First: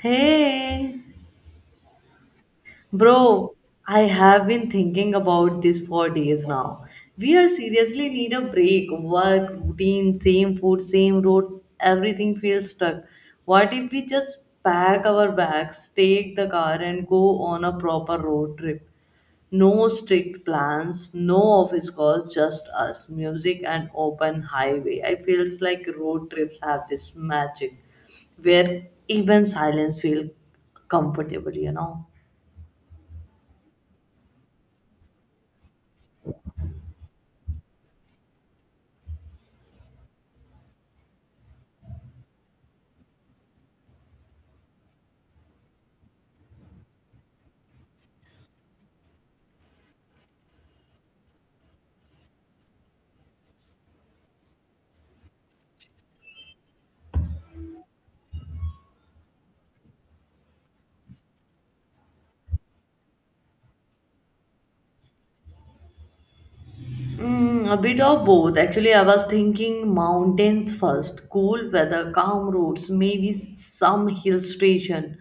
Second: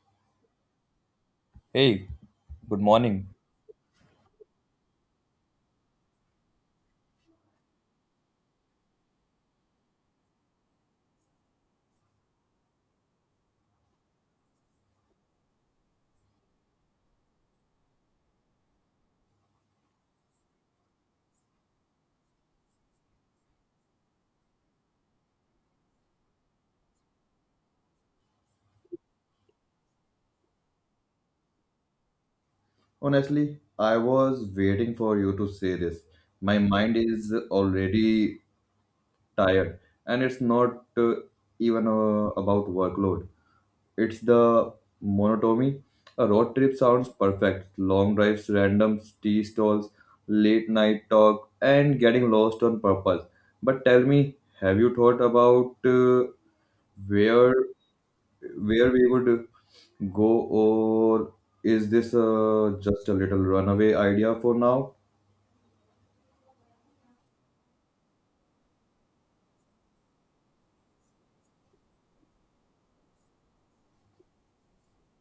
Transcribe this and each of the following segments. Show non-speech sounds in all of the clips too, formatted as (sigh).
Hey, Hey, good morning. bro, I have been thinking about this for days now. We are seriously need a break. Work, routine, same food, same roads, everything feels stuck. What if we just pack our bags, take the car, and go on a proper road trip? No strict plans, no office calls, just us, music and open highway. I feels like road trips have this magic where even silence feels comfortable. Honestly, I was waiting for you to say this. My mind is already tired, and it's not even about workload. It's the monotony. A road trip sounds perfect. Long drives, random tea stalls, late night talk, and getting lost on purpose. But tell me, have you thought about where where we would go, or is this just a little runaway idea for now? Mm, a bit of both. Actually, I was thinking mountains first. Cool weather, calm roads, maybe some hill station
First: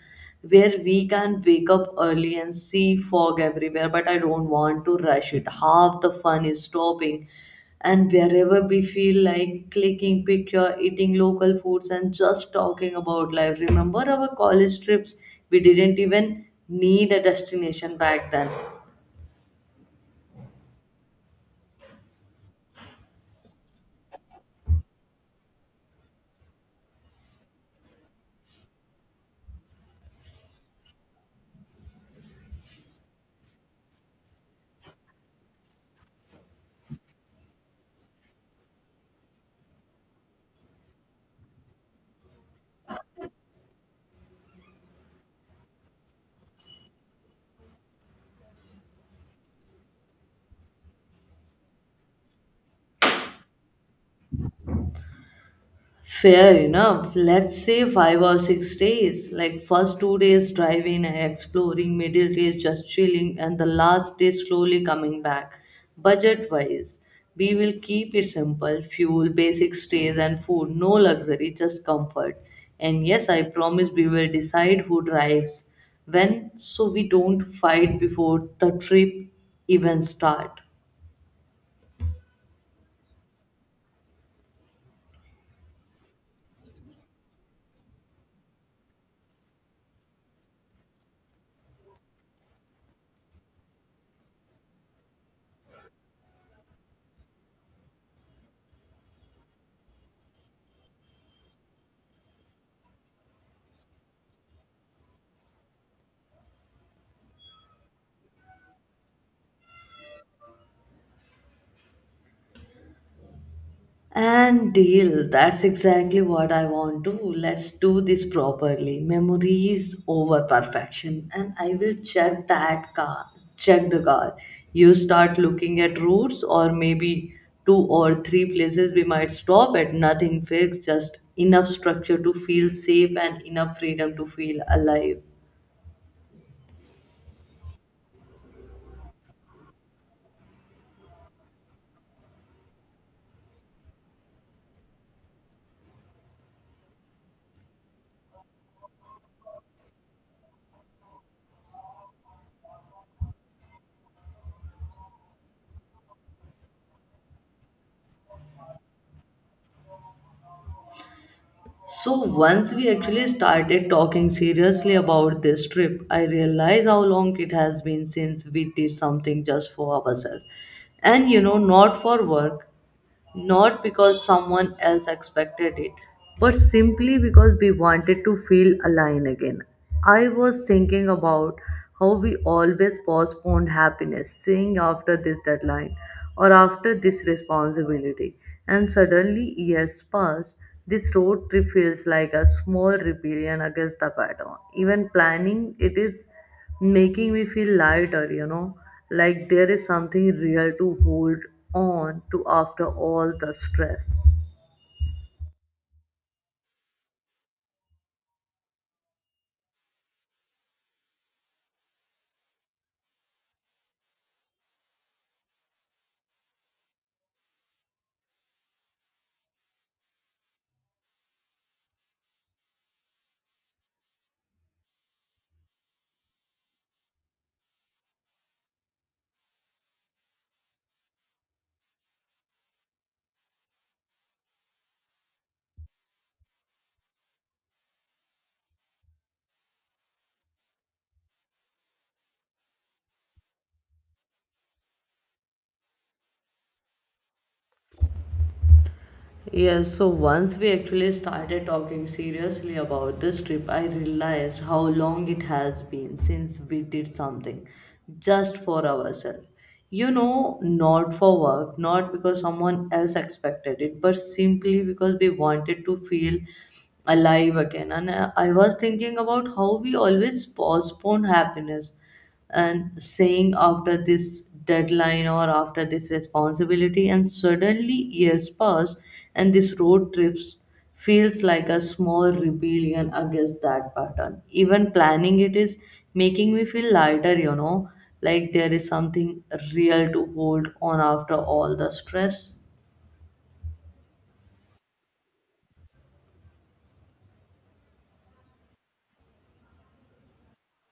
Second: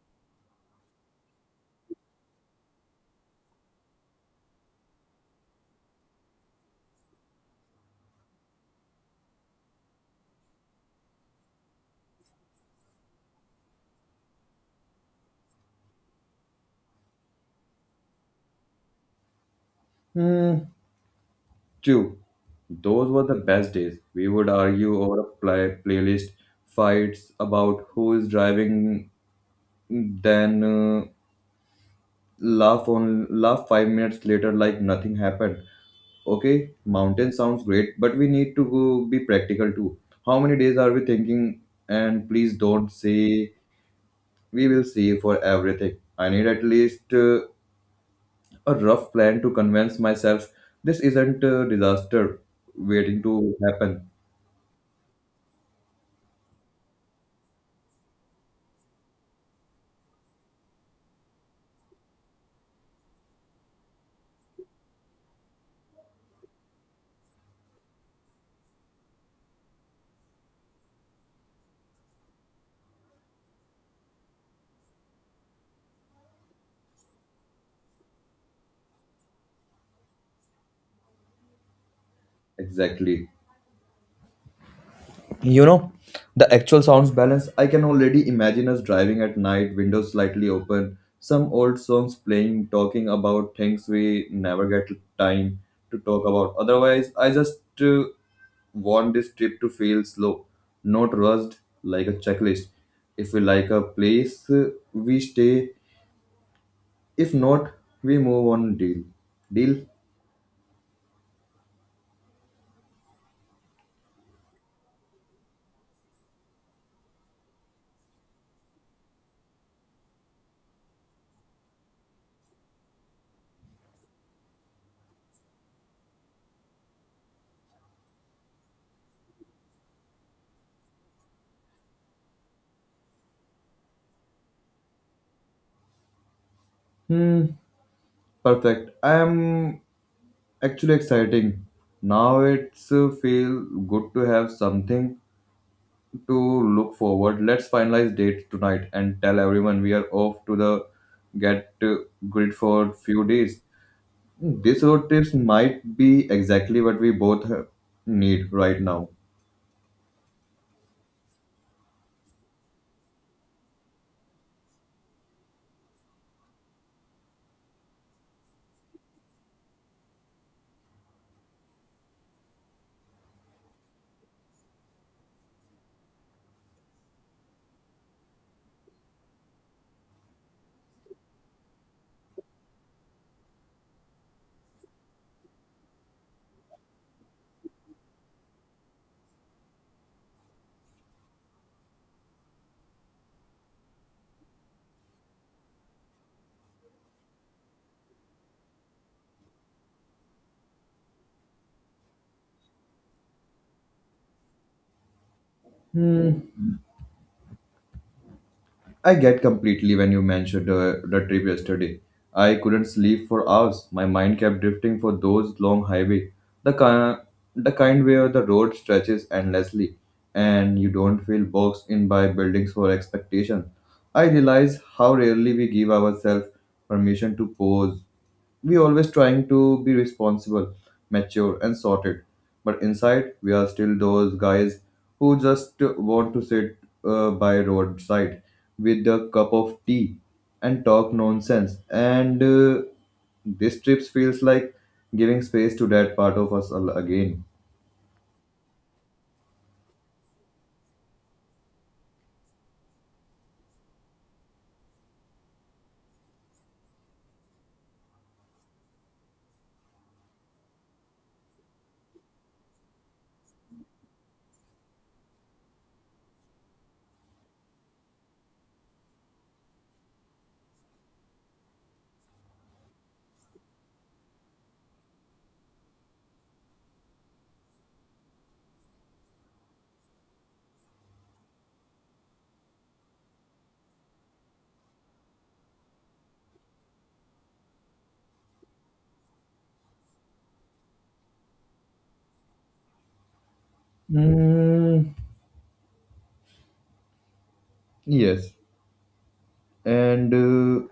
where we can wake up early and see fog everywhere. But I don't want to rush it. Half the fun is stopping. And wherever we feel like clicking picture, eating local foods, and just talking about life. Remember our college trips? We didn't even need a destination back then. Hmm, two. Those were the best days. We would argue over a playlist, fights about who is driving, then laugh on laugh 5 minutes later like nothing happened. Okay, mountain sounds great, but we need to go be practical too. How many days are we thinking? And please don't say we will see for everything. I need at least a rough plan to convince myself this isn't a disaster waiting to happen. Fair enough. Let's say 5 or 6 days. Like first 2 days driving and exploring, middle days just chilling, and the last day slowly coming back. Budget wise, we will keep it simple fuel, basic stays, and food. No luxury, just comfort. And yes, I promise we will decide who drives when so we don't fight before the trip even start. Exactly. You know, the actual sounds balance, I can already imagine us driving at night, windows slightly open, some old songs playing, talking about things we never get time to talk about. Otherwise, I just want this trip to feel slow, not rushed like a checklist. If we like a place, we stay. If not, we move on. Deal. Deal. And deal. That's exactly what I want to. Let's do this properly. Memories over perfection. And I will check that car. Check the car. You start looking at routes or maybe two or three places we might stop at. Nothing fixed, just enough structure to feel safe and enough freedom to feel alive. Hmm, perfect. I am actually exciting. Now it's feel good to have something to look forward. Let's finalize date tonight and tell everyone we are off to the get grid for few days. These road trips might be exactly what we both need right now. So once we actually started talking seriously about this trip, I realized how long it has been since we did something just for ourselves. And not for work not because someone else expected it, but simply because we wanted to feel aligned again. I was thinking about how we always postponed happiness, saying after this deadline or after this responsibility, and suddenly years pass. This road trip feels like a small rebellion against the pattern. Even planning it is making me feel lighter, like there is something real to hold on to after all the stress. Hmm, I get completely when you mentioned the trip yesterday. I couldn't sleep for hours. My mind kept drifting for those long highway, the kind, the kind where the road stretches endlessly, and you don't feel boxed in by buildings or expectation. I realize how rarely we give ourselves permission to pause, we always trying to be responsible, mature, and sorted. But inside, we are still those guys who just want to sit by roadside with a cup of tea and talk nonsense. And this trip feels like giving space to that part of us again. Yes, so once we actually started talking seriously about this trip, I realized how long it has been since we did something just for ourselves. Not for work, not because someone else expected it, but simply because we wanted to feel alive again. And I was thinking about how we always postpone happiness and saying after this deadline or after this responsibility and suddenly years pass, and this road trips feels like a small rebellion against that pattern. Even planning it is making me feel lighter, like there is something real to hold on after all the stress. Mm, yes. And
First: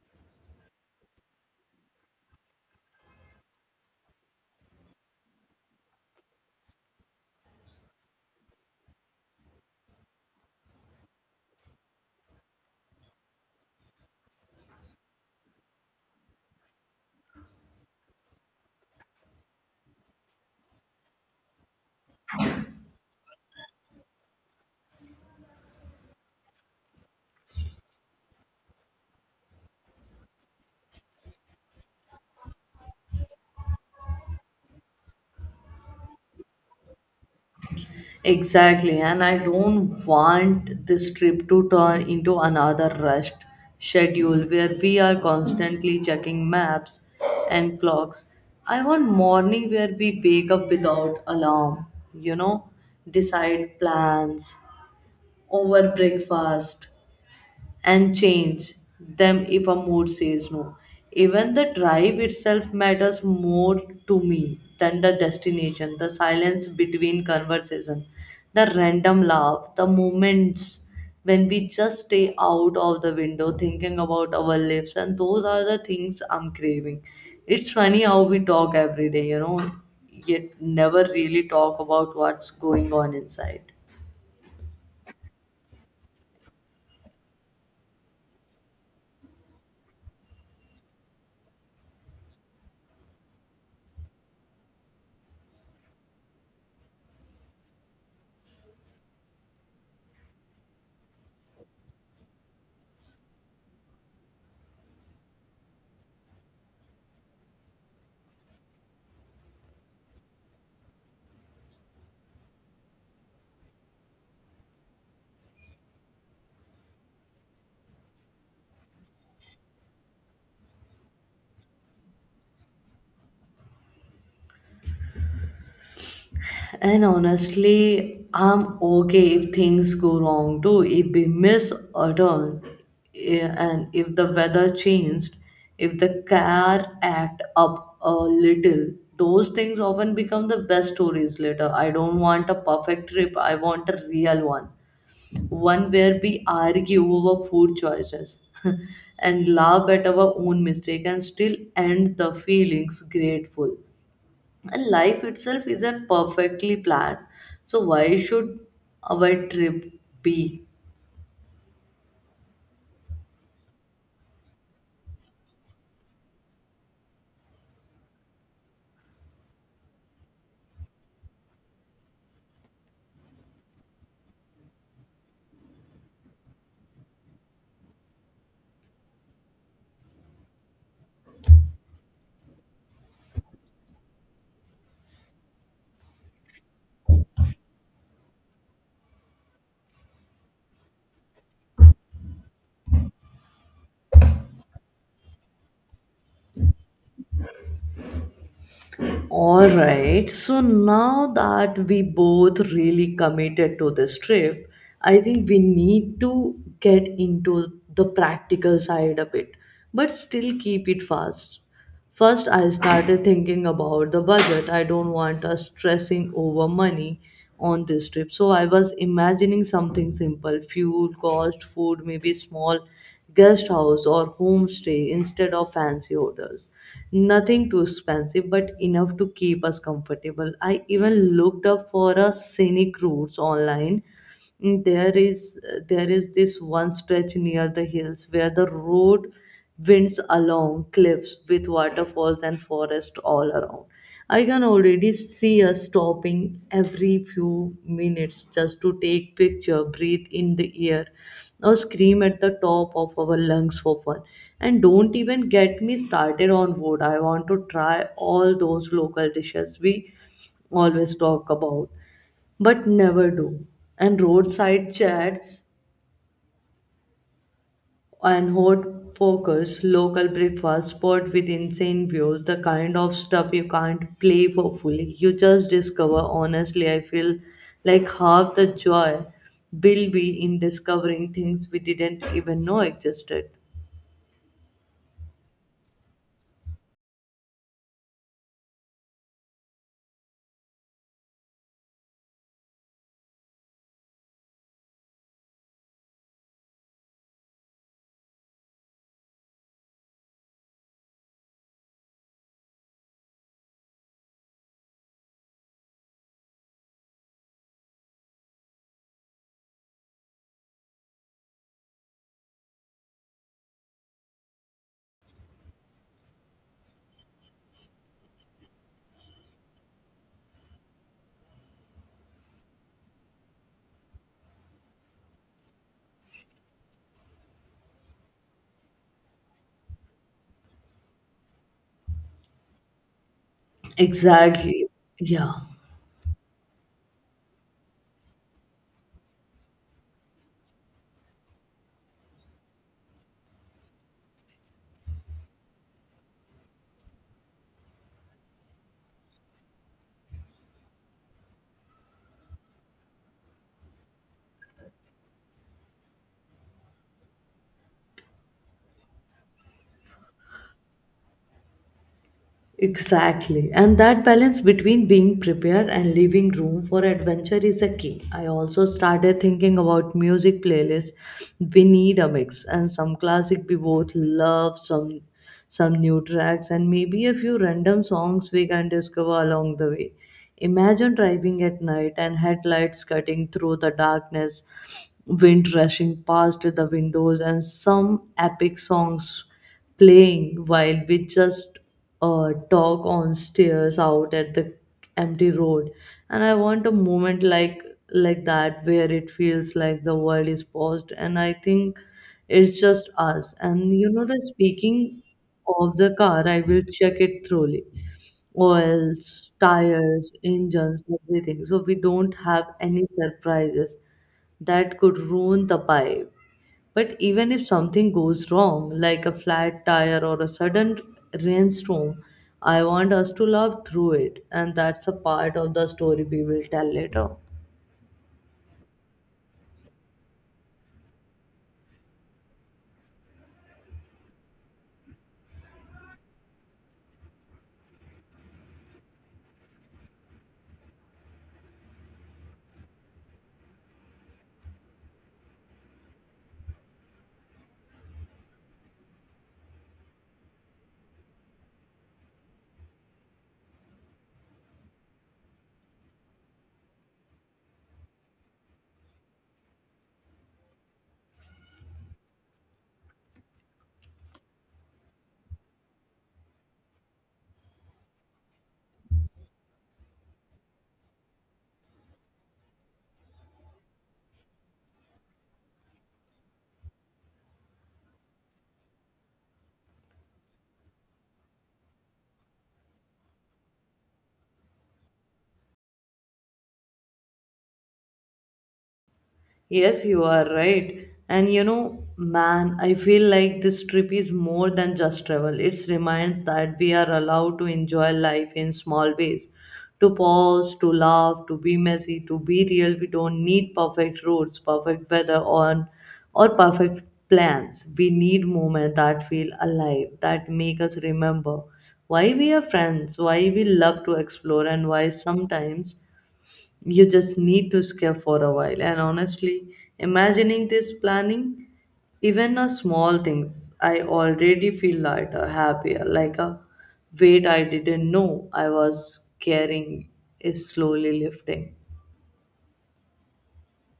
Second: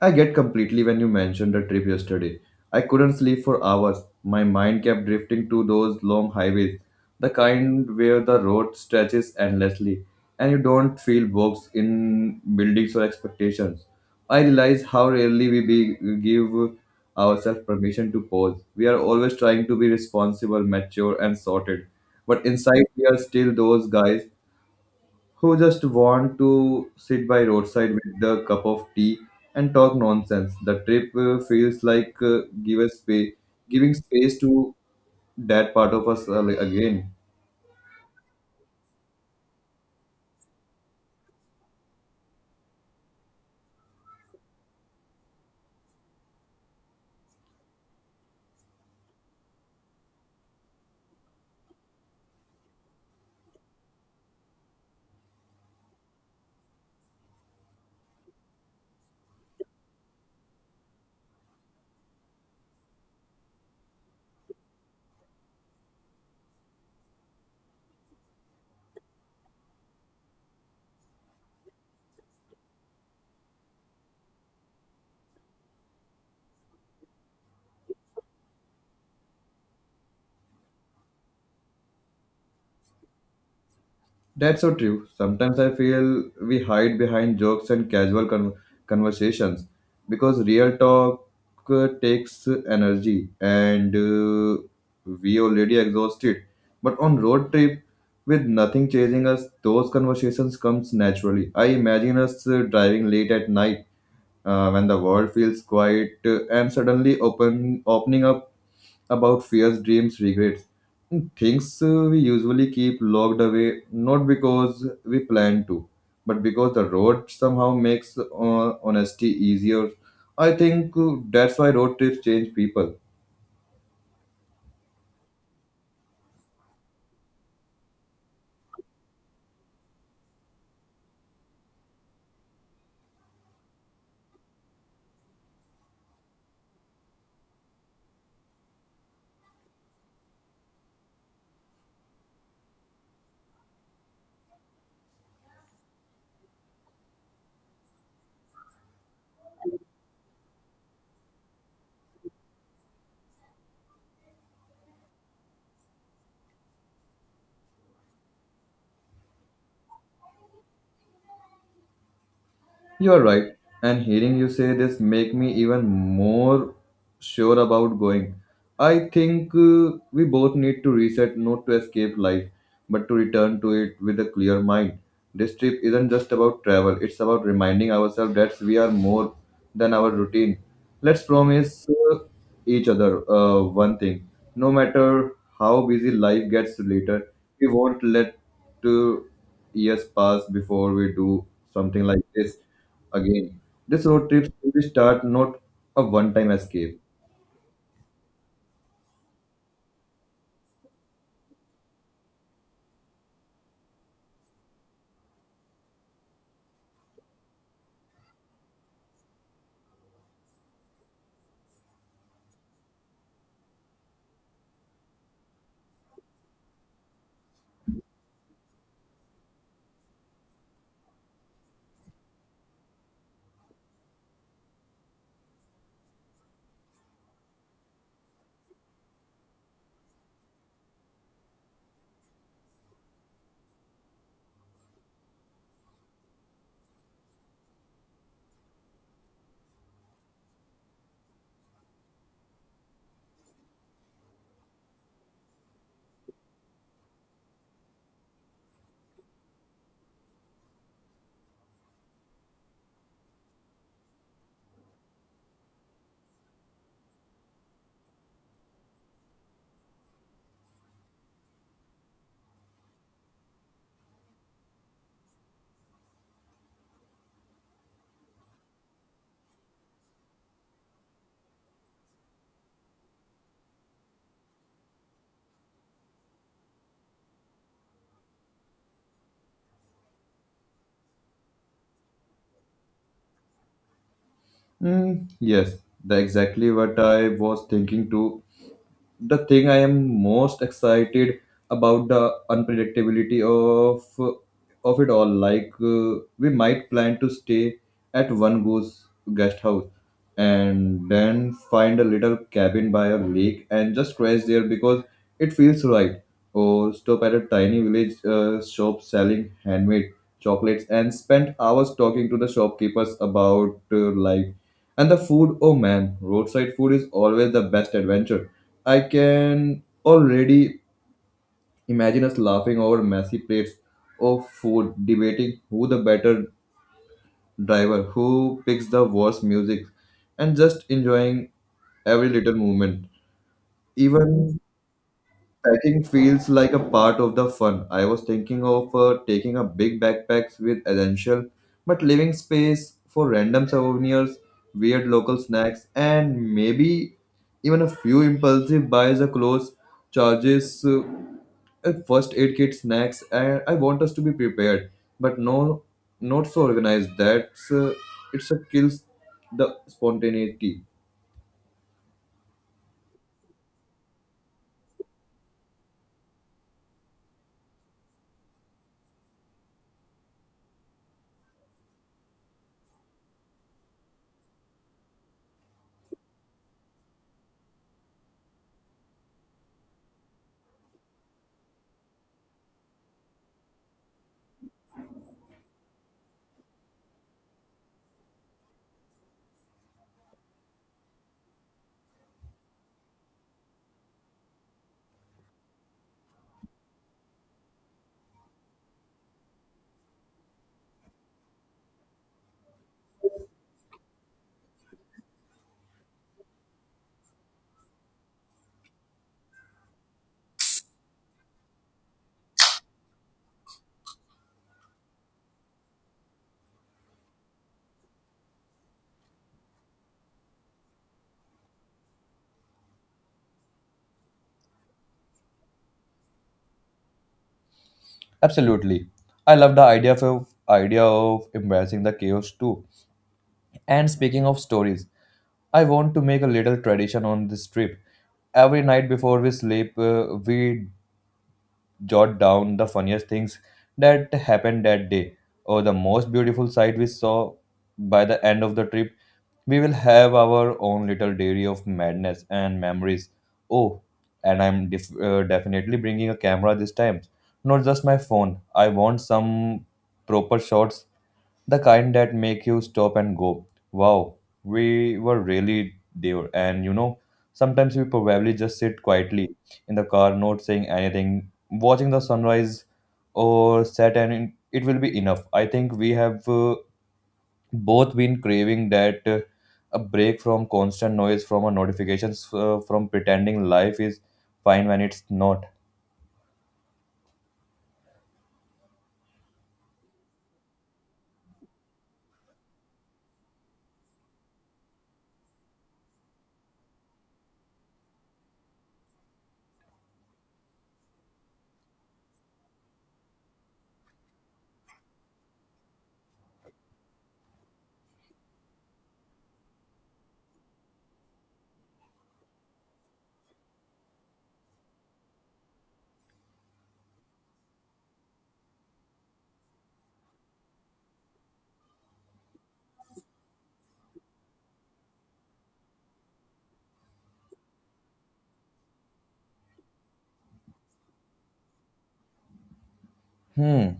I get completely when you mentioned the trip yesterday. I couldn't sleep for hours. My mind kept drifting to those long highways, the kind where the road stretches endlessly and you don't feel bogs in buildings or expectations. I realize how rarely we be, give ourselves permission to pause. We are always trying to be responsible, mature, and sorted. But inside, we are still those guys who just want to sit by roadside with the cup of tea and talk nonsense. The trip feels like giving space to that part of us again. Exactly, and I don't want this trip to turn into another rushed schedule where we are constantly checking maps and clocks. I want morning where we wake up without alarm, you know, decide plans over breakfast and change them if a mood says no. Even the drive itself matters more to me than the destination, the silence between conversation, the random laugh, the moments when we just stay out of the window thinking about our lives, and those are the things I'm craving. It's funny how we talk every day, yet never really talk about what's going on inside. That's so true. Sometimes I feel we hide behind jokes and casual conversations because real talk takes energy and we already exhausted. But on road trip with nothing chasing us, those conversations comes naturally. I imagine us driving late at night when the world feels quiet and suddenly opening up about fears, dreams, regrets, things we usually keep locked away not because we plan to, but because the road somehow makes honesty easier. I think that's why road trips change people. And honestly, I'm okay if things go wrong too. If we miss a turn, and if the weather changed, if the car act up a little, those things often become the best stories later. I don't want a perfect trip. I want a real one, one where we argue over food choices (laughs) and laugh at our own mistake and still end the feelings grateful. And life itself isn't perfectly planned, so why should our trip be? You're right. And hearing you say this make me even more sure about going. I think we both need to reset not to escape life, but to return to it with a clear mind. This trip isn't just about travel, it's about reminding ourselves that we are more than our routine. Let's promise uh, each other one thing. No matter how busy life gets later, we won't let 2 years pass before we do something like this again, this road trip will start not a one-time escape. All right. So now that we both really committed to this trip, I think we need to get into the practical side a bit, but still keep it fast. First, I started thinking about the budget. I don't want us stressing over money on this trip. So I was imagining something simple fuel, cost, food, maybe small guest house or homestay instead of fancy hotels. Nothing too expensive, but enough to keep us comfortable. I even looked up for a scenic routes online. Mm, There is there is this one stretch near the hills where the road winds along cliffs with waterfalls and forest all around. I can already see us stopping every few minutes just to take picture, breathe in the air, or scream at the top of our lungs for fun. And don't even get me started on food. I want to try all those local dishes we always talk about, but never do. And roadside chats and hot focus. Local breakfast spot with insane views, the kind of stuff you can't play for fully. You just discover. Honestly, I feel like half the joy will be in discovering things we didn't even know existed. Hmm, yes, that's exactly what I was thinking too. The thing I am most excited about the unpredictability of it all. Like we might plan to stay at one goose guest house and then find a little cabin by a lake and just crash there because it feels right. Or stop at a tiny village shop selling handmade chocolates and spend hours talking to the shopkeepers about life and the food. Oh man, roadside food is always the best adventure. I can already imagine us laughing over messy plates of food, debating who the better driver, who picks the worst music, and just enjoying every little moment. Even Exactly. Yeah. packing feels like a part of the fun. I was thinking of taking a big backpacks with essential, but leaving space for random souvenirs, weird local snacks, and maybe even a few impulsive buys of clothes charges a first aid kit, snacks, and I want us to be prepared, but no, not so organized. That's it's a kills the spontaneity. Exactly. And that balance between being prepared and leaving room for adventure is a key. I also started thinking about music playlists. We need a mix and some classic we both love, some new tracks and maybe a few random songs we can discover along the way. Imagine driving at night and headlights cutting through the darkness, wind rushing past the windows and some epic songs playing while we just dog on stairs out at the empty road. And I want a moment like that, where it feels like the world is paused, and I think it's just us. And, that speaking of the car, I will check it thoroughly, oils tires engines everything, so we don't have any surprises that could ruin the vibe. But even if something goes wrong, like a flat tire or a sudden rainstorm, I want us to laugh through it, and that's a part of the story we will tell later. Absolutely. I love the idea of embracing the chaos too. And speaking of stories, I want to make a little tradition on this trip. Every night before we sleep, we jot down the funniest things that happened that day or the most beautiful sight we saw by the end of the trip. We will have our own little dairy of madness and memories. Oh, and I'm definitely bringing a camera this time. Not just my phone. I want some proper shots, the kind that make you stop and go, wow, we were really there. And you know, sometimes we probably just sit quietly in the car, not saying anything, watching the sunrise or set, and it will be enough. I think we have both been craving that, a break from constant noise, from our notifications, from pretending life is fine when it's not. Yes, you are right. And man, I feel like this trip is more than just travel. It reminds that we are allowed to enjoy life in small ways. To pause, to laugh, to be messy, to be real. We don't need perfect roads, perfect weather, or perfect plans. We need moments that feel alive, that make us remember why we are friends, why we love to explore, and why sometimes you just need to escape for a while. And honestly, imagining this planning, even a small things, I already feel lighter, happier, like a weight I didn't know I was carrying is slowly lifting. Hmm,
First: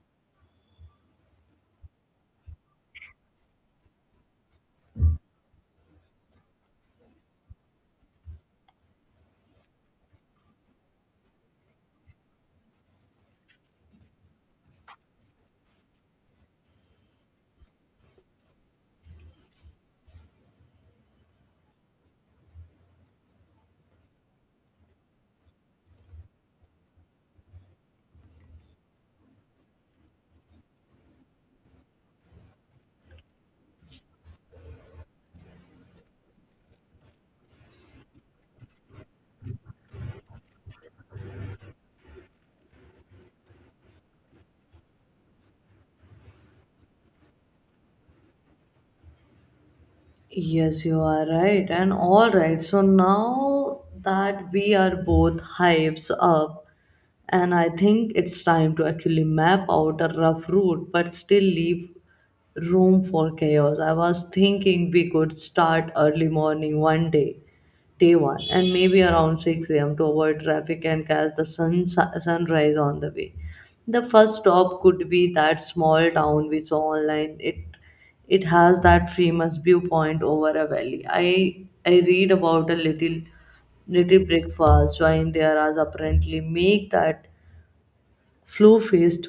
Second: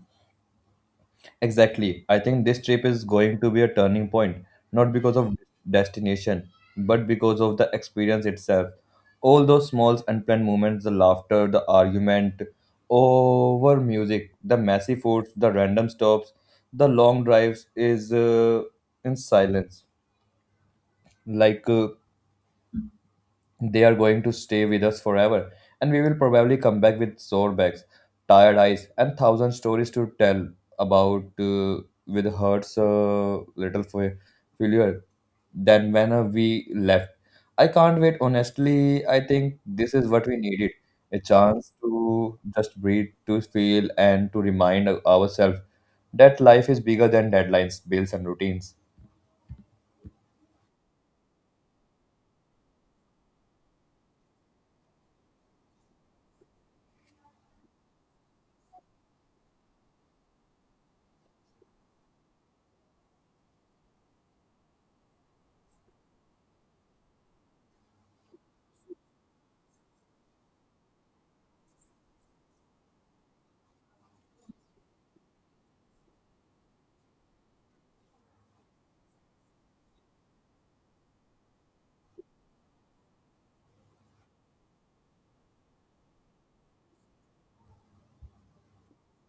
exactly, I think this trip is going to be a turning point, not because of destination, but because of the experience itself. All those small unplanned moments, the laughter, the argument over music, the messy foods, the random stops, the long drives is in silence, like uh, they are going to stay with us forever, and we will probably come back with sore backs, tired eyes, and thousand stories to tell about with hurts little failure than when we left. I can't wait. Honestly, I think this is what we needed, a chance to just breathe, to feel, and to remind ourselves that life is bigger than deadlines, bills, and routines. Yes, you are right. And all right, so now that we are both hypes up, and I think it's time to actually map out a rough route but still leave room for chaos. I was thinking we could start early morning one day, day one, and maybe around 6 a.m. to avoid traffic and catch the sunrise on the way. The first stop could be that small town we saw online. It has that famous viewpoint over a valley. I read about a little breakfast join there as apparently make that flow faced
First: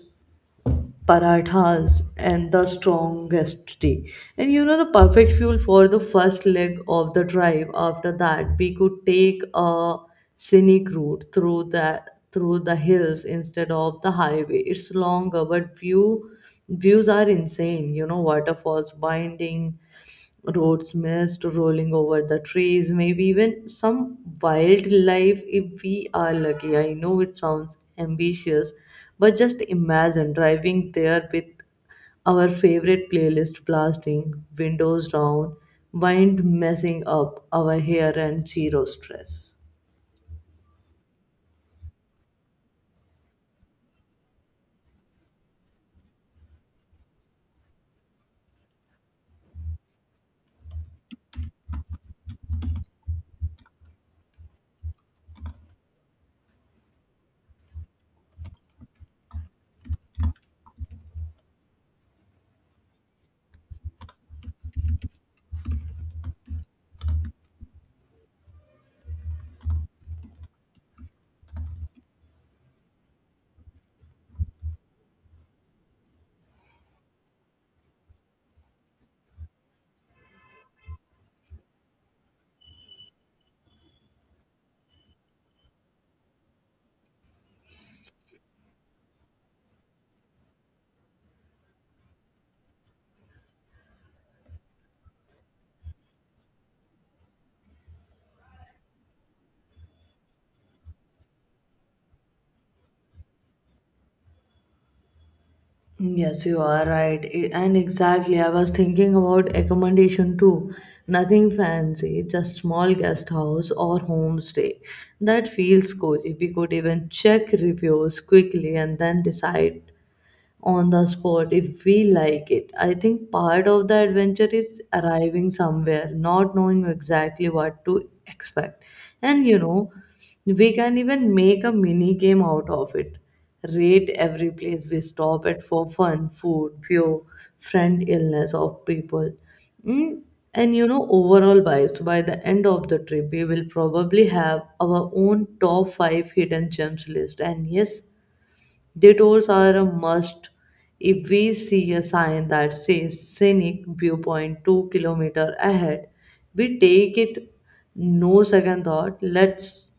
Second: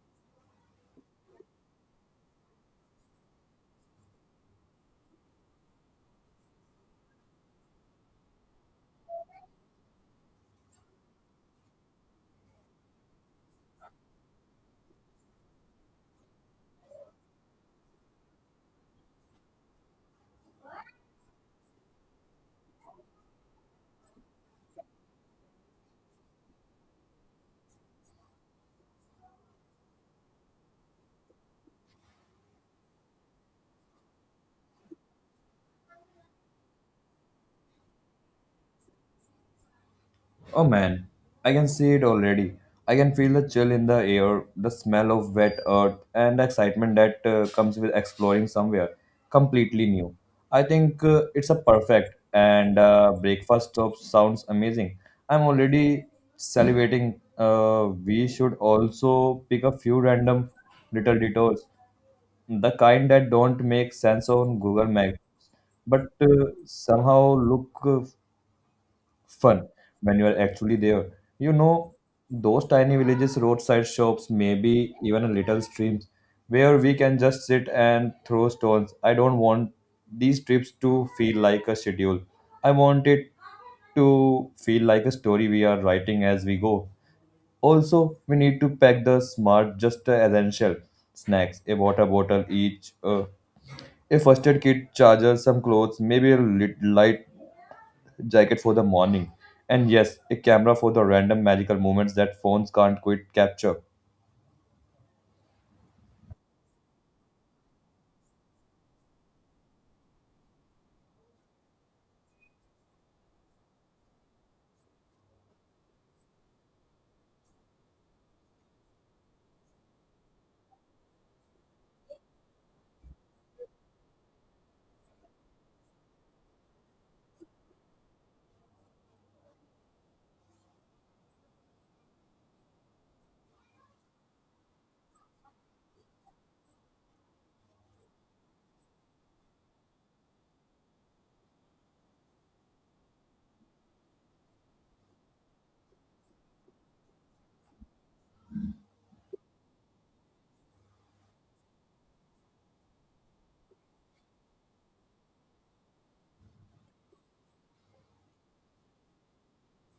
parathas and the strongest tea. And the perfect fuel for the first leg of the drive. After that, we could take a scenic route through the hills instead of the highway. It's longer, but views are insane. Waterfalls, winding roads mist rolling over the trees, maybe even some wildlife if we are lucky. I know it sounds ambitious, but just imagine driving there with our favorite playlist blasting, windows down, wind messing up our hair and zero stress. Oh man, I can see it already. I can feel the chill in the air, the smell of wet earth, and the excitement that comes with exploring somewhere completely new. I think it's a perfect and breakfast stop sounds amazing. I'm already salivating. We should also pick a few random little detours, the kind that don't make sense on Google Maps, but somehow look fun when you are actually there. You know, those tiny villages, roadside shops, maybe even a little streams where we can just sit and throw stones. I don't want these trips to feel like a schedule. I want it to feel like a story we are writing as we go. Also, we need to pack the smart, just the essential snacks, a water bottle each, a first aid kit, charger, some clothes, maybe a light jacket for the morning, and yes, a camera for the random magical moments that phones can't quite capture. Yes, you are right. And exactly, I was thinking about accommodation too. Nothing fancy, just small guest house or homestay. That feels cozy. We could even check reviews quickly and then decide on the spot if we like it. I think part of the adventure is arriving somewhere, not knowing exactly what to expect. And you know, we can even make a mini game out of it. Rate every place we stop at for fun, food, fuel, friend, illness of people. Mm, And overall vibes. By the end of the trip, we will probably have our own top five hidden gems list. And yes, detours are a must if we see a sign that says scenic viewpoint 2 km ahead. We take it no second thought. Let's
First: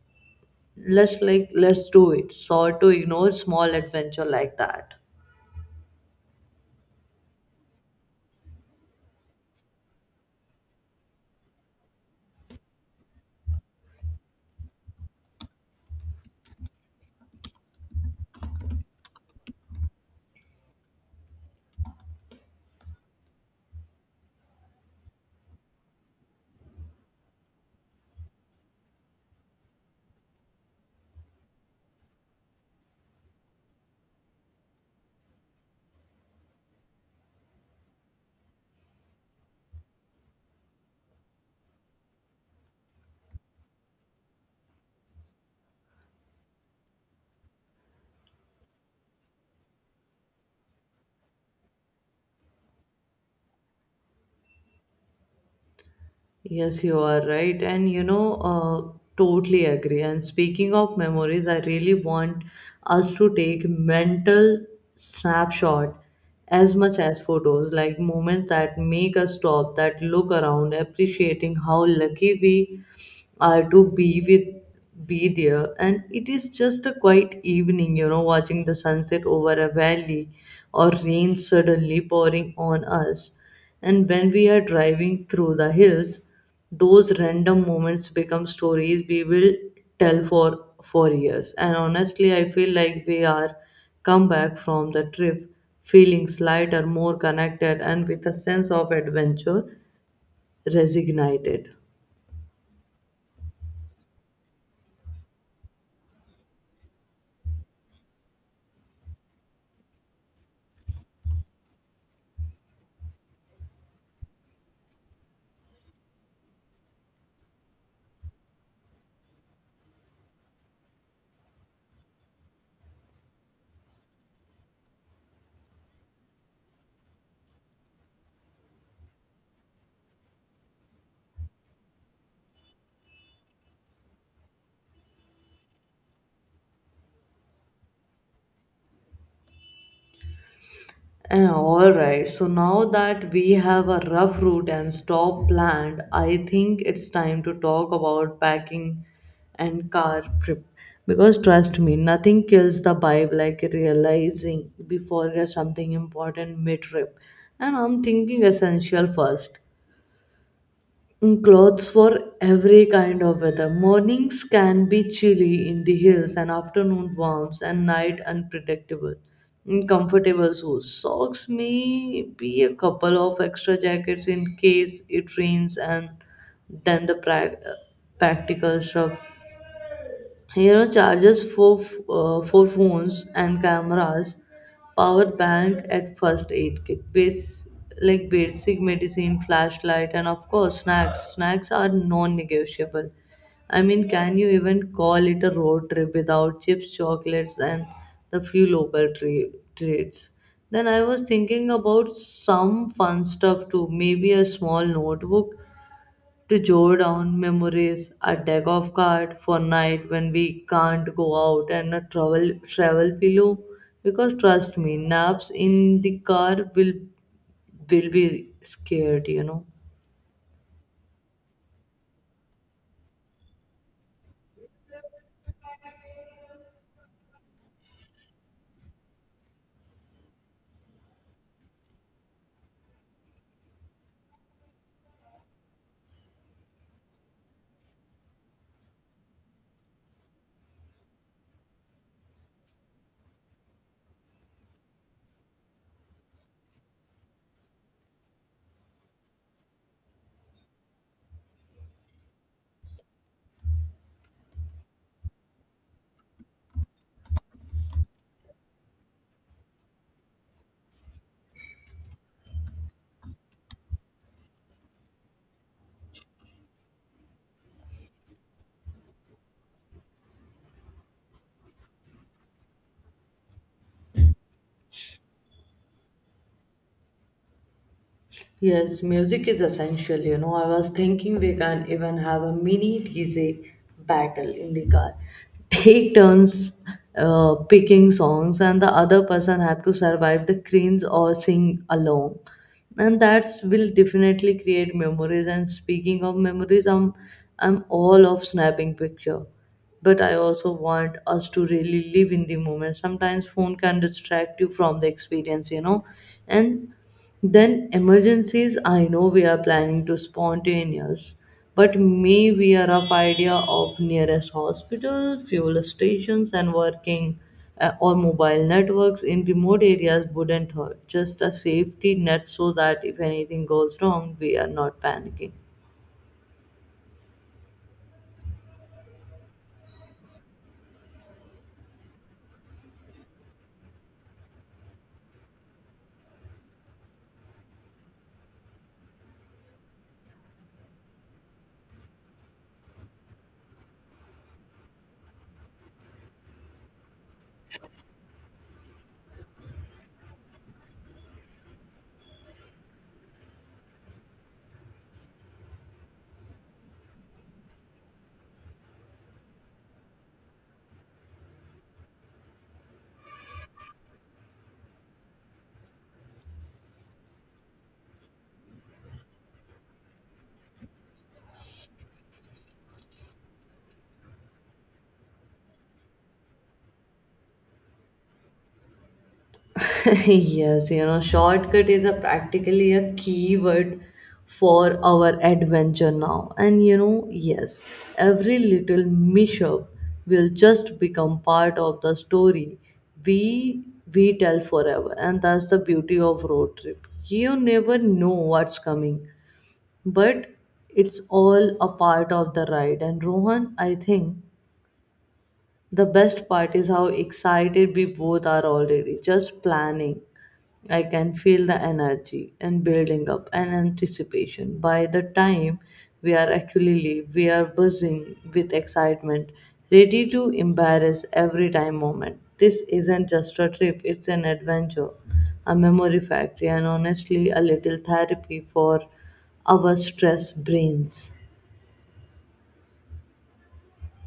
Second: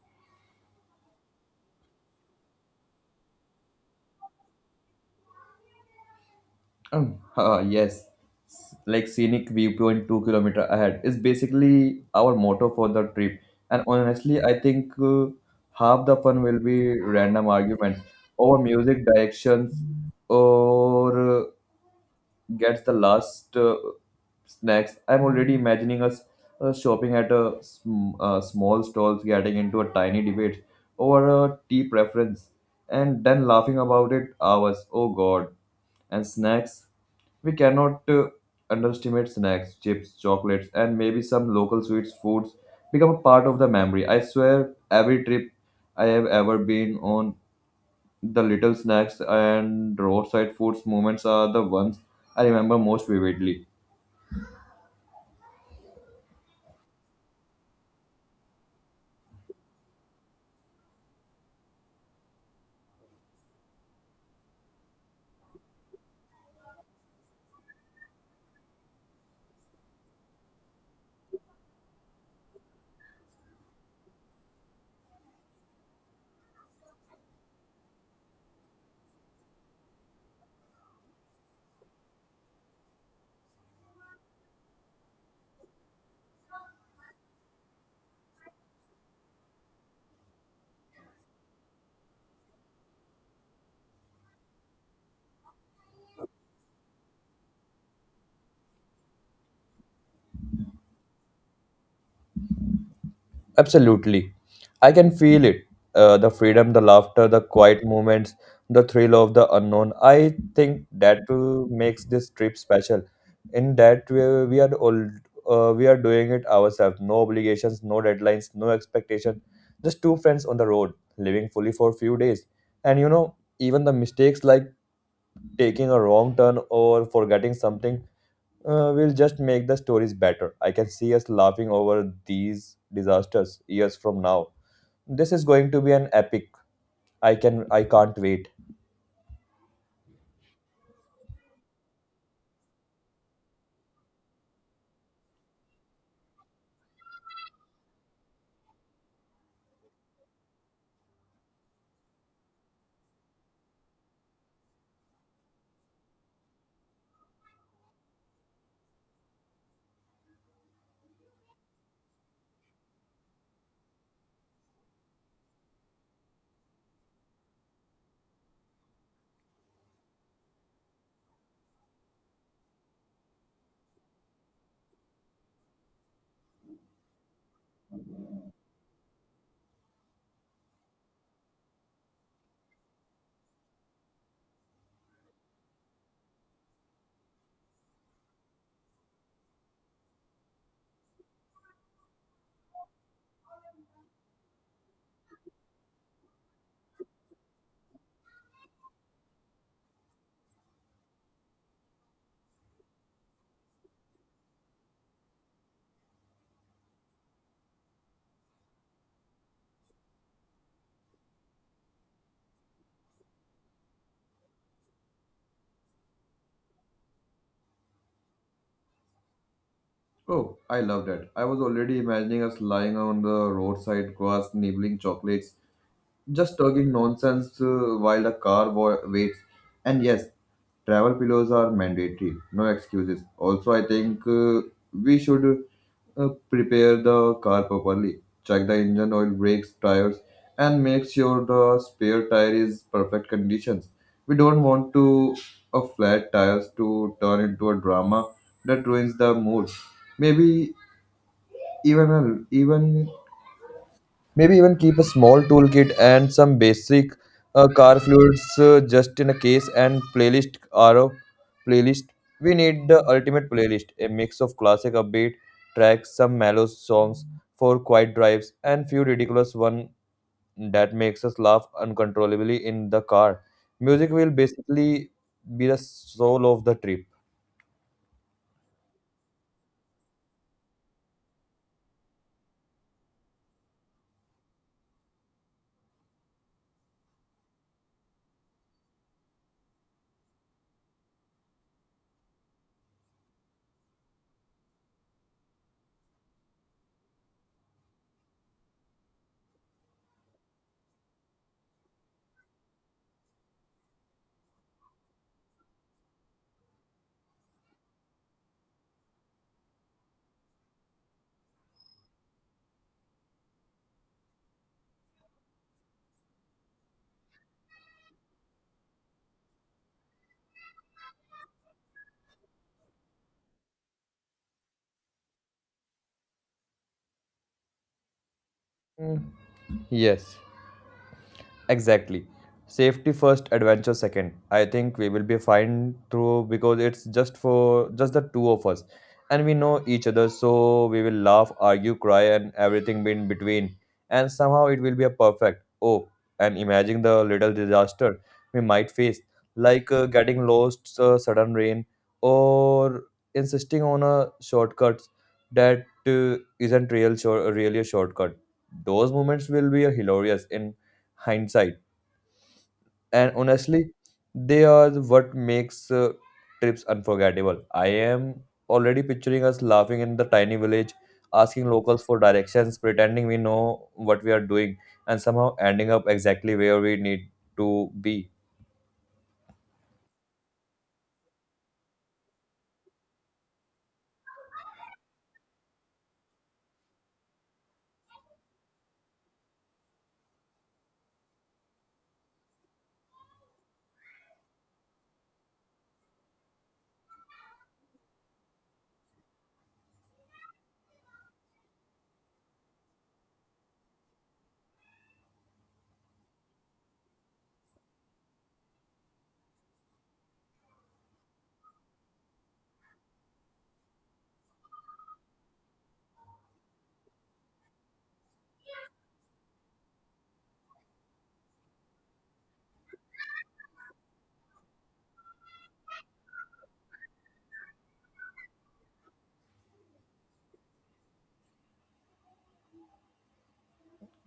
let's like let's do it. Sort to ignore small adventure like that. (laughs) Ah, yes, like scenic viewpoint 2 kilometer ahead is basically our motto for the trip. And honestly, I think half the fun will be random arguments over music directions or gets the last snacks. I'm already imagining us shopping at a small stalls, getting into a tiny debate over a tea preference, and then laughing about it hours. Oh God! And snacks, we cannot underestimate snacks, chips, chocolates, and maybe some local sweets, foods become a part of the memory. I swear, every trip I have ever been on, the little snacks and roadside foods moments are the ones I remember most vividly. Yes, you are right. And totally agree. And speaking of memories, I really want us to take mental snapshot as much as photos, like moments that make us stop, that look around, appreciating how lucky we are to be with be there and it is just a quiet evening, watching the sunset over a valley or rain suddenly pouring on us and when we are driving through the hills, those random moments become stories we will tell for years. And honestly, I feel like we are come back from the trip feeling lighter, more connected, and with a sense of adventure resignated. Absolutely. I can feel it. The freedom, the laughter, the quiet moments, the thrill of the unknown. I think that too makes this trip special. In that we are all we are doing it ourselves. No obligations, no deadlines, no expectation. Just two friends on the road, living fully for a few days. And you know, even the mistakes like taking a wrong turn or forgetting something will just make the stories better. I can see us laughing over these disasters years from now. This is going to be an epic. I can't wait. All right. So now that we have a rough route and stop planned, I think it's time to talk about packing and car prep. Because trust me, nothing kills the vibe like realizing we forget something important mid trip. And I'm thinking essential first. Clothes for every kind of weather. Mornings can be chilly in the hills, and afternoon warms, and night unpredictable. Comfortable shoes. Socks may be a couple of extra jackets in case it rains, and then the practical stuff. You know, charges for phones and cameras, power bank at first aid kit, base like basic medicine, flashlight, and of course snacks. Snacks are non-negotiable. I mean, can you even call it a road trip without chips, chocolates, and the few local treats? Then I was thinking about some fun stuff too, maybe a small notebook to jot down memories, a deck of cards for night when we can't go out, and a travel pillow. Because trust me, naps in the car will be scared. You know. Oh, I love that. I was already imagining us lying on the roadside grass, nibbling chocolates, just talking nonsense while the car waits. And yes, travel pillows are mandatory. No excuses. Also, I think we should prepare the car properly. Check the engine oil, brakes, tires, and make sure the spare tire is perfect conditions. We don't want to a flat tires to turn into a drama that ruins the mood. Maybe even a, even Maybe even keep a small toolkit and some basic car fluids just in a case and playlist are a playlist. We need the ultimate playlist, a mix of classic upbeat tracks, some mellow songs for quiet drives, and few ridiculous one that makes us laugh uncontrollably in the car. Music will basically be the soul of the trip. Yes, music is essential. You know, I was thinking we can even have a mini DJ battle in the car. (laughs) Take turns picking songs, and the other person have to survive the cringe or sing along. And that's will definitely create memories. And speaking of memories, I'm all of snapping picture, but I also want us to really live in the moment. Sometimes phone can distract you from the experience, you know, and then emergencies, I know we are planning to spontaneous, but may we are of idea of nearest hospital, fuel stations, and working or mobile networks in remote areas wouldn't hurt. Just a safety net so that if anything goes wrong, we are not panicking. Mm, Yes. Exactly. Safety first, adventure second. I think we will be fine through because it's just for just the two of us. And we know each other, so we will laugh, argue, cry, and everything in between. And somehow it will be a perfect. Oh, and imagine the little disaster we might face, like getting lost, sudden rain, or insisting on a shortcut that isn't real, shor- really a shortcut. Those moments will be hilarious in hindsight, and honestly they are what makes trips unforgettable. I am already picturing us laughing in the tiny village, asking locals for directions, pretending we know what we are doing and somehow ending up exactly where we need to be. (laughs) Yes, you know, shortcut is a practically a keyword for our adventure now. And you know, yes, every little mishap will just become part of the story we we tell forever. And that's the beauty of road trip. You never know what's coming, but it's all a part of the ride. And Rohan, I think the best part is how excited we both are already. Just planning. I can feel the energy and building up and anticipation. By the time we are actually leave, we are buzzing with excitement, ready to embarrass every time moment. This isn't just a trip, it's an adventure, a memory factory, and honestly, a little therapy for our stressed brains.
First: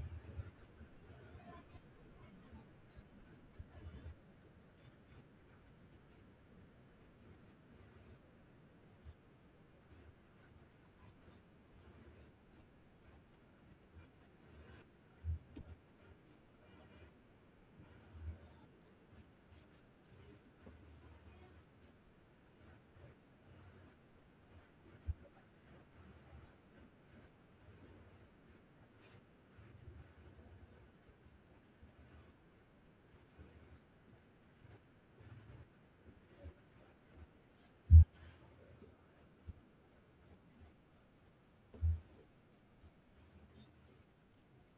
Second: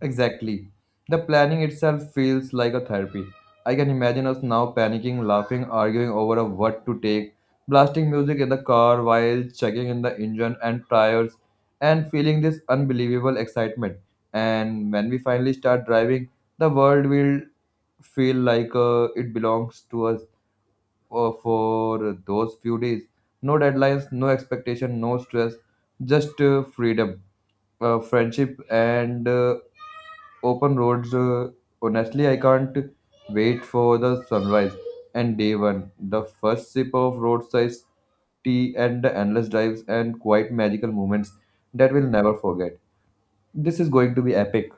Exactly. The planning itself feels like a therapy. I can imagine us now panicking, laughing, arguing over a what to take, blasting music in the car while checking in the engine and tires, and feeling this unbelievable excitement. And when we finally start driving, the world will feel like it belongs to us for those few days. No deadlines, no expectation, no stress, just freedom, friendship, and open roads. Honestly, I can't wait for the sunrise and day one, the first sip of roadside tea and the endless drives and quite magical moments that we'll never forget. This is going to be epic.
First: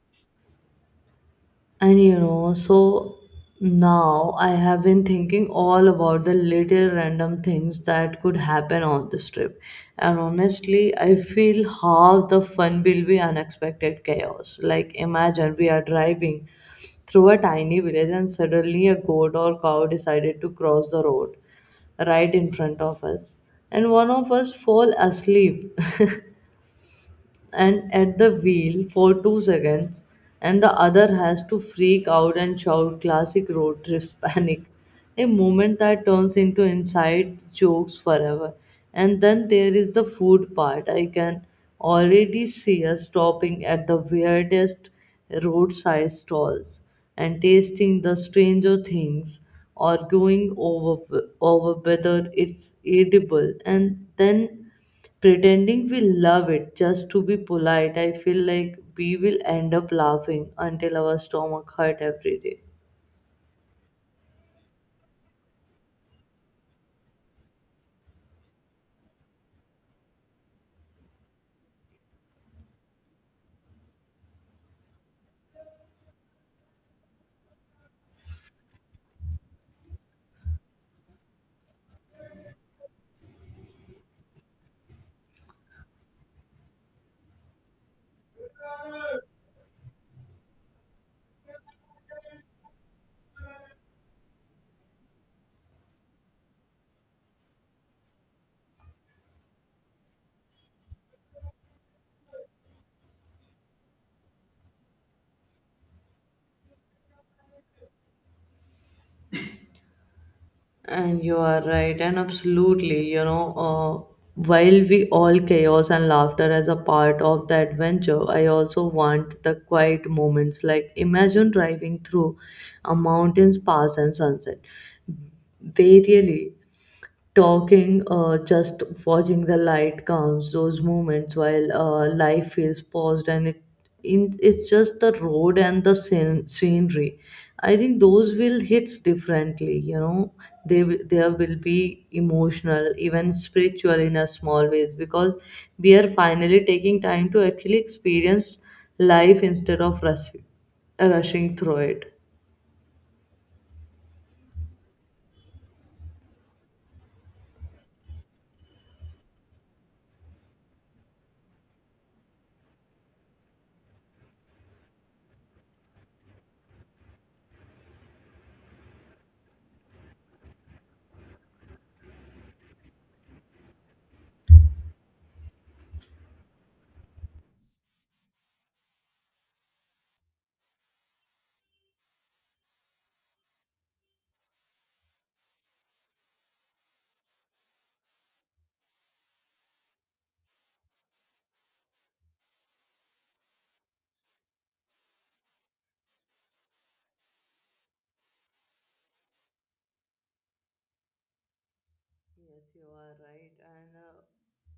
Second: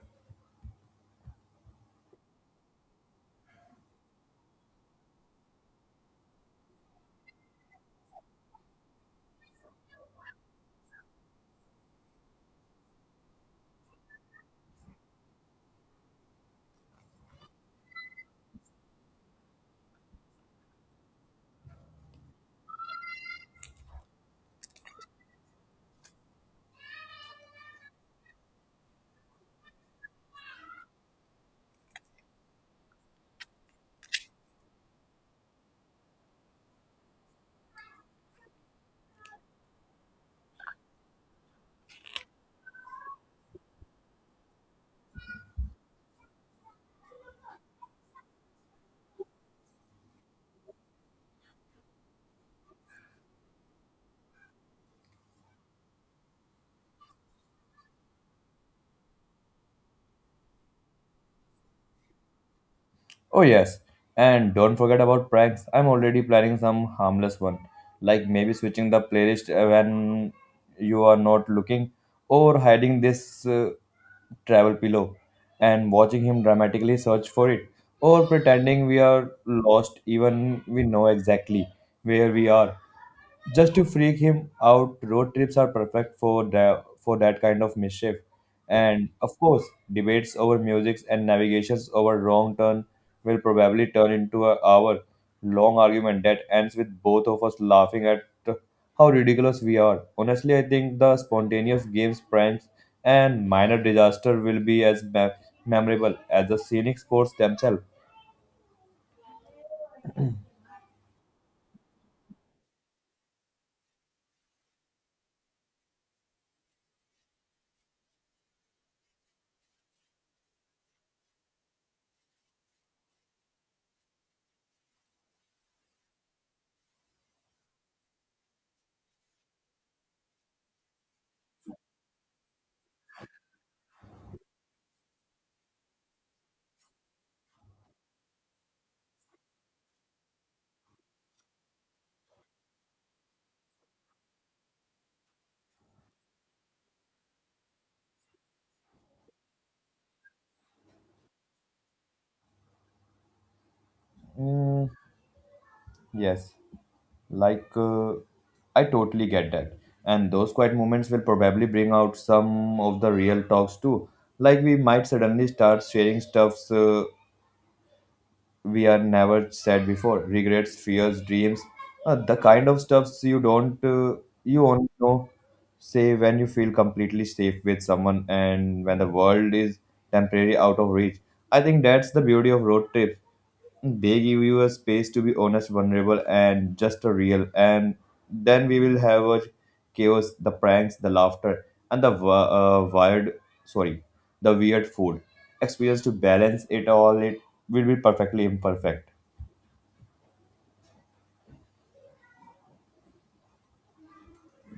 And you know, so now I have been thinking all about the little random things that could happen on this trip. And honestly, I feel half the fun will be unexpected chaos. Like, imagine we are driving through a tiny village and suddenly a goat or cow decided to cross the road right in front of us and one of us fall asleep (laughs) and at the wheel for 2 seconds, and the other has to freak out and shout classic road trips (laughs) panic. A moment that turns into inside jokes forever. And then there is the food part. I can already see us stopping at the weirdest roadside stalls and tasting the stranger things or going over whether it's edible and then pretending we love it just to be polite, I feel like we will end up laughing until our stomach hurt every day. Oh yes, and don't forget about pranks. I'm already planning some harmless one, like maybe switching the playlist when you are not looking, or hiding this travel pillow and watching him dramatically search for it, or pretending we are lost even we know exactly where we are, just to freak him out. Road trips are perfect for that kind of mischief. And of course debates over music and navigations over wrong turn will probably turn into an hour long argument that ends with both of us laughing at how ridiculous we are. Honestly, I think the spontaneous games, pranks, and minor disaster will be as memorable as the scenic sports themselves. And you are right, and absolutely, you know, while we all chaos and laughter as a part of the adventure, I also want the quiet moments. Like, imagine driving through a mountain's pass and sunset. They really talking, just watching the light comes, those moments while life feels paused and it's just the road and the scenery. I think those will hits differently, you know. There will be emotional, even spiritual in a small ways because we are finally taking time to actually experience life instead of rushing through it. mm, yes. Like, I totally get that. And those quiet moments will probably bring out some of the real talks too. Like, we might suddenly start sharing stuffs we are never said before, regrets, fears, dreams, the kind of stuffs you don't, you only know, say, when you feel completely safe with someone and when the world is temporarily out of reach. I think that's the beauty of road trips. They give you a space to be honest, vulnerable, and just a real. And then we will have a chaos, the pranks, the laughter, and the wired, sorry, the weird food experience to balance it all. It will be perfectly imperfect. You are right, and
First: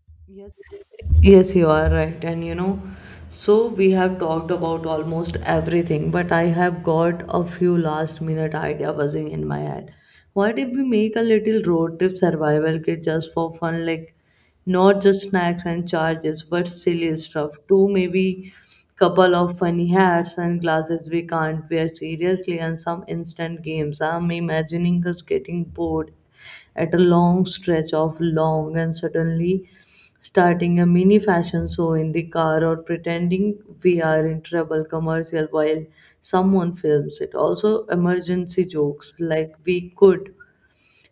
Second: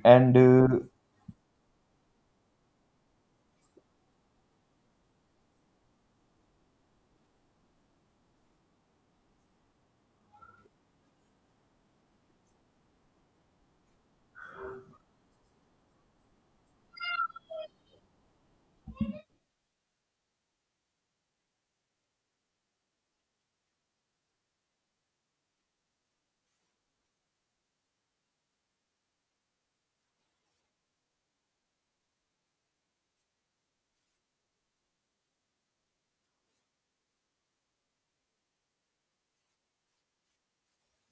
And yes, yes, you are right. And you know, so we have talked about almost everything, but I have got a few last minute idea buzzing in my head. What if we make a little road trip survival kit just for fun, like not just snacks and charges, but silly stuff too, maybe couple of funny hats and glasses we can't wear seriously and some instant games. I'm imagining us getting bored at a long stretch of long and suddenly starting a mini fashion show in the car or pretending we are in trouble commercial while someone films it also emergency jokes like we could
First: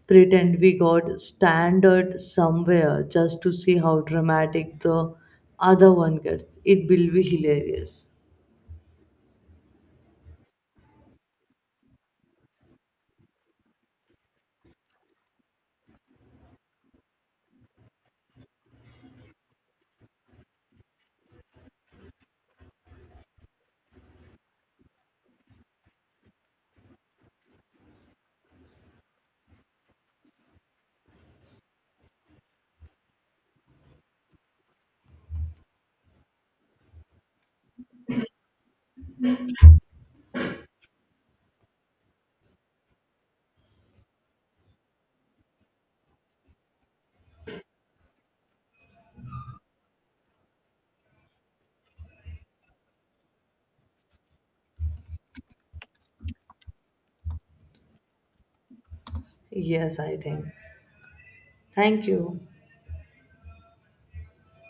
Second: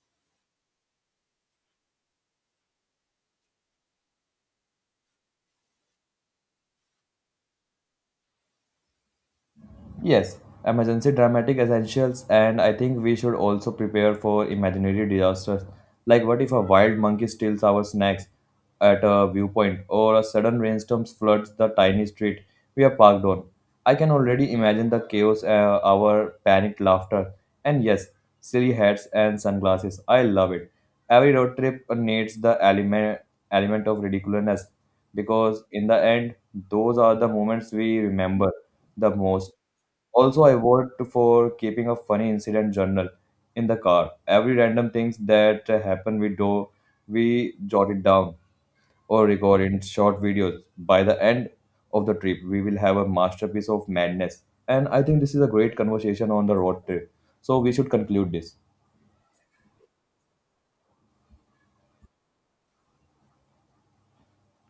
pretend we got standard somewhere just to see how dramatic the other one gets it will be hilarious Yes, emergency dramatic essentials, and I think we should also prepare for imaginary disasters. Like, what if a wild monkey steals our snacks at a viewpoint, or a sudden rainstorm floods the tiny street we are parked on? I can already imagine the chaos, our panicked laughter, and yes, silly hats and sunglasses. I love it. Every road trip needs the element of ridiculousness, because in the end, those are the moments we remember the most. Also, I vote for keeping a funny incident journal in the car. Every random things that happen, we do, we jot it down or record in short videos. By the end of the trip, we will have a masterpiece of madness. And I think this is a great conversation on the road trip. So we should conclude this. yes I think thank you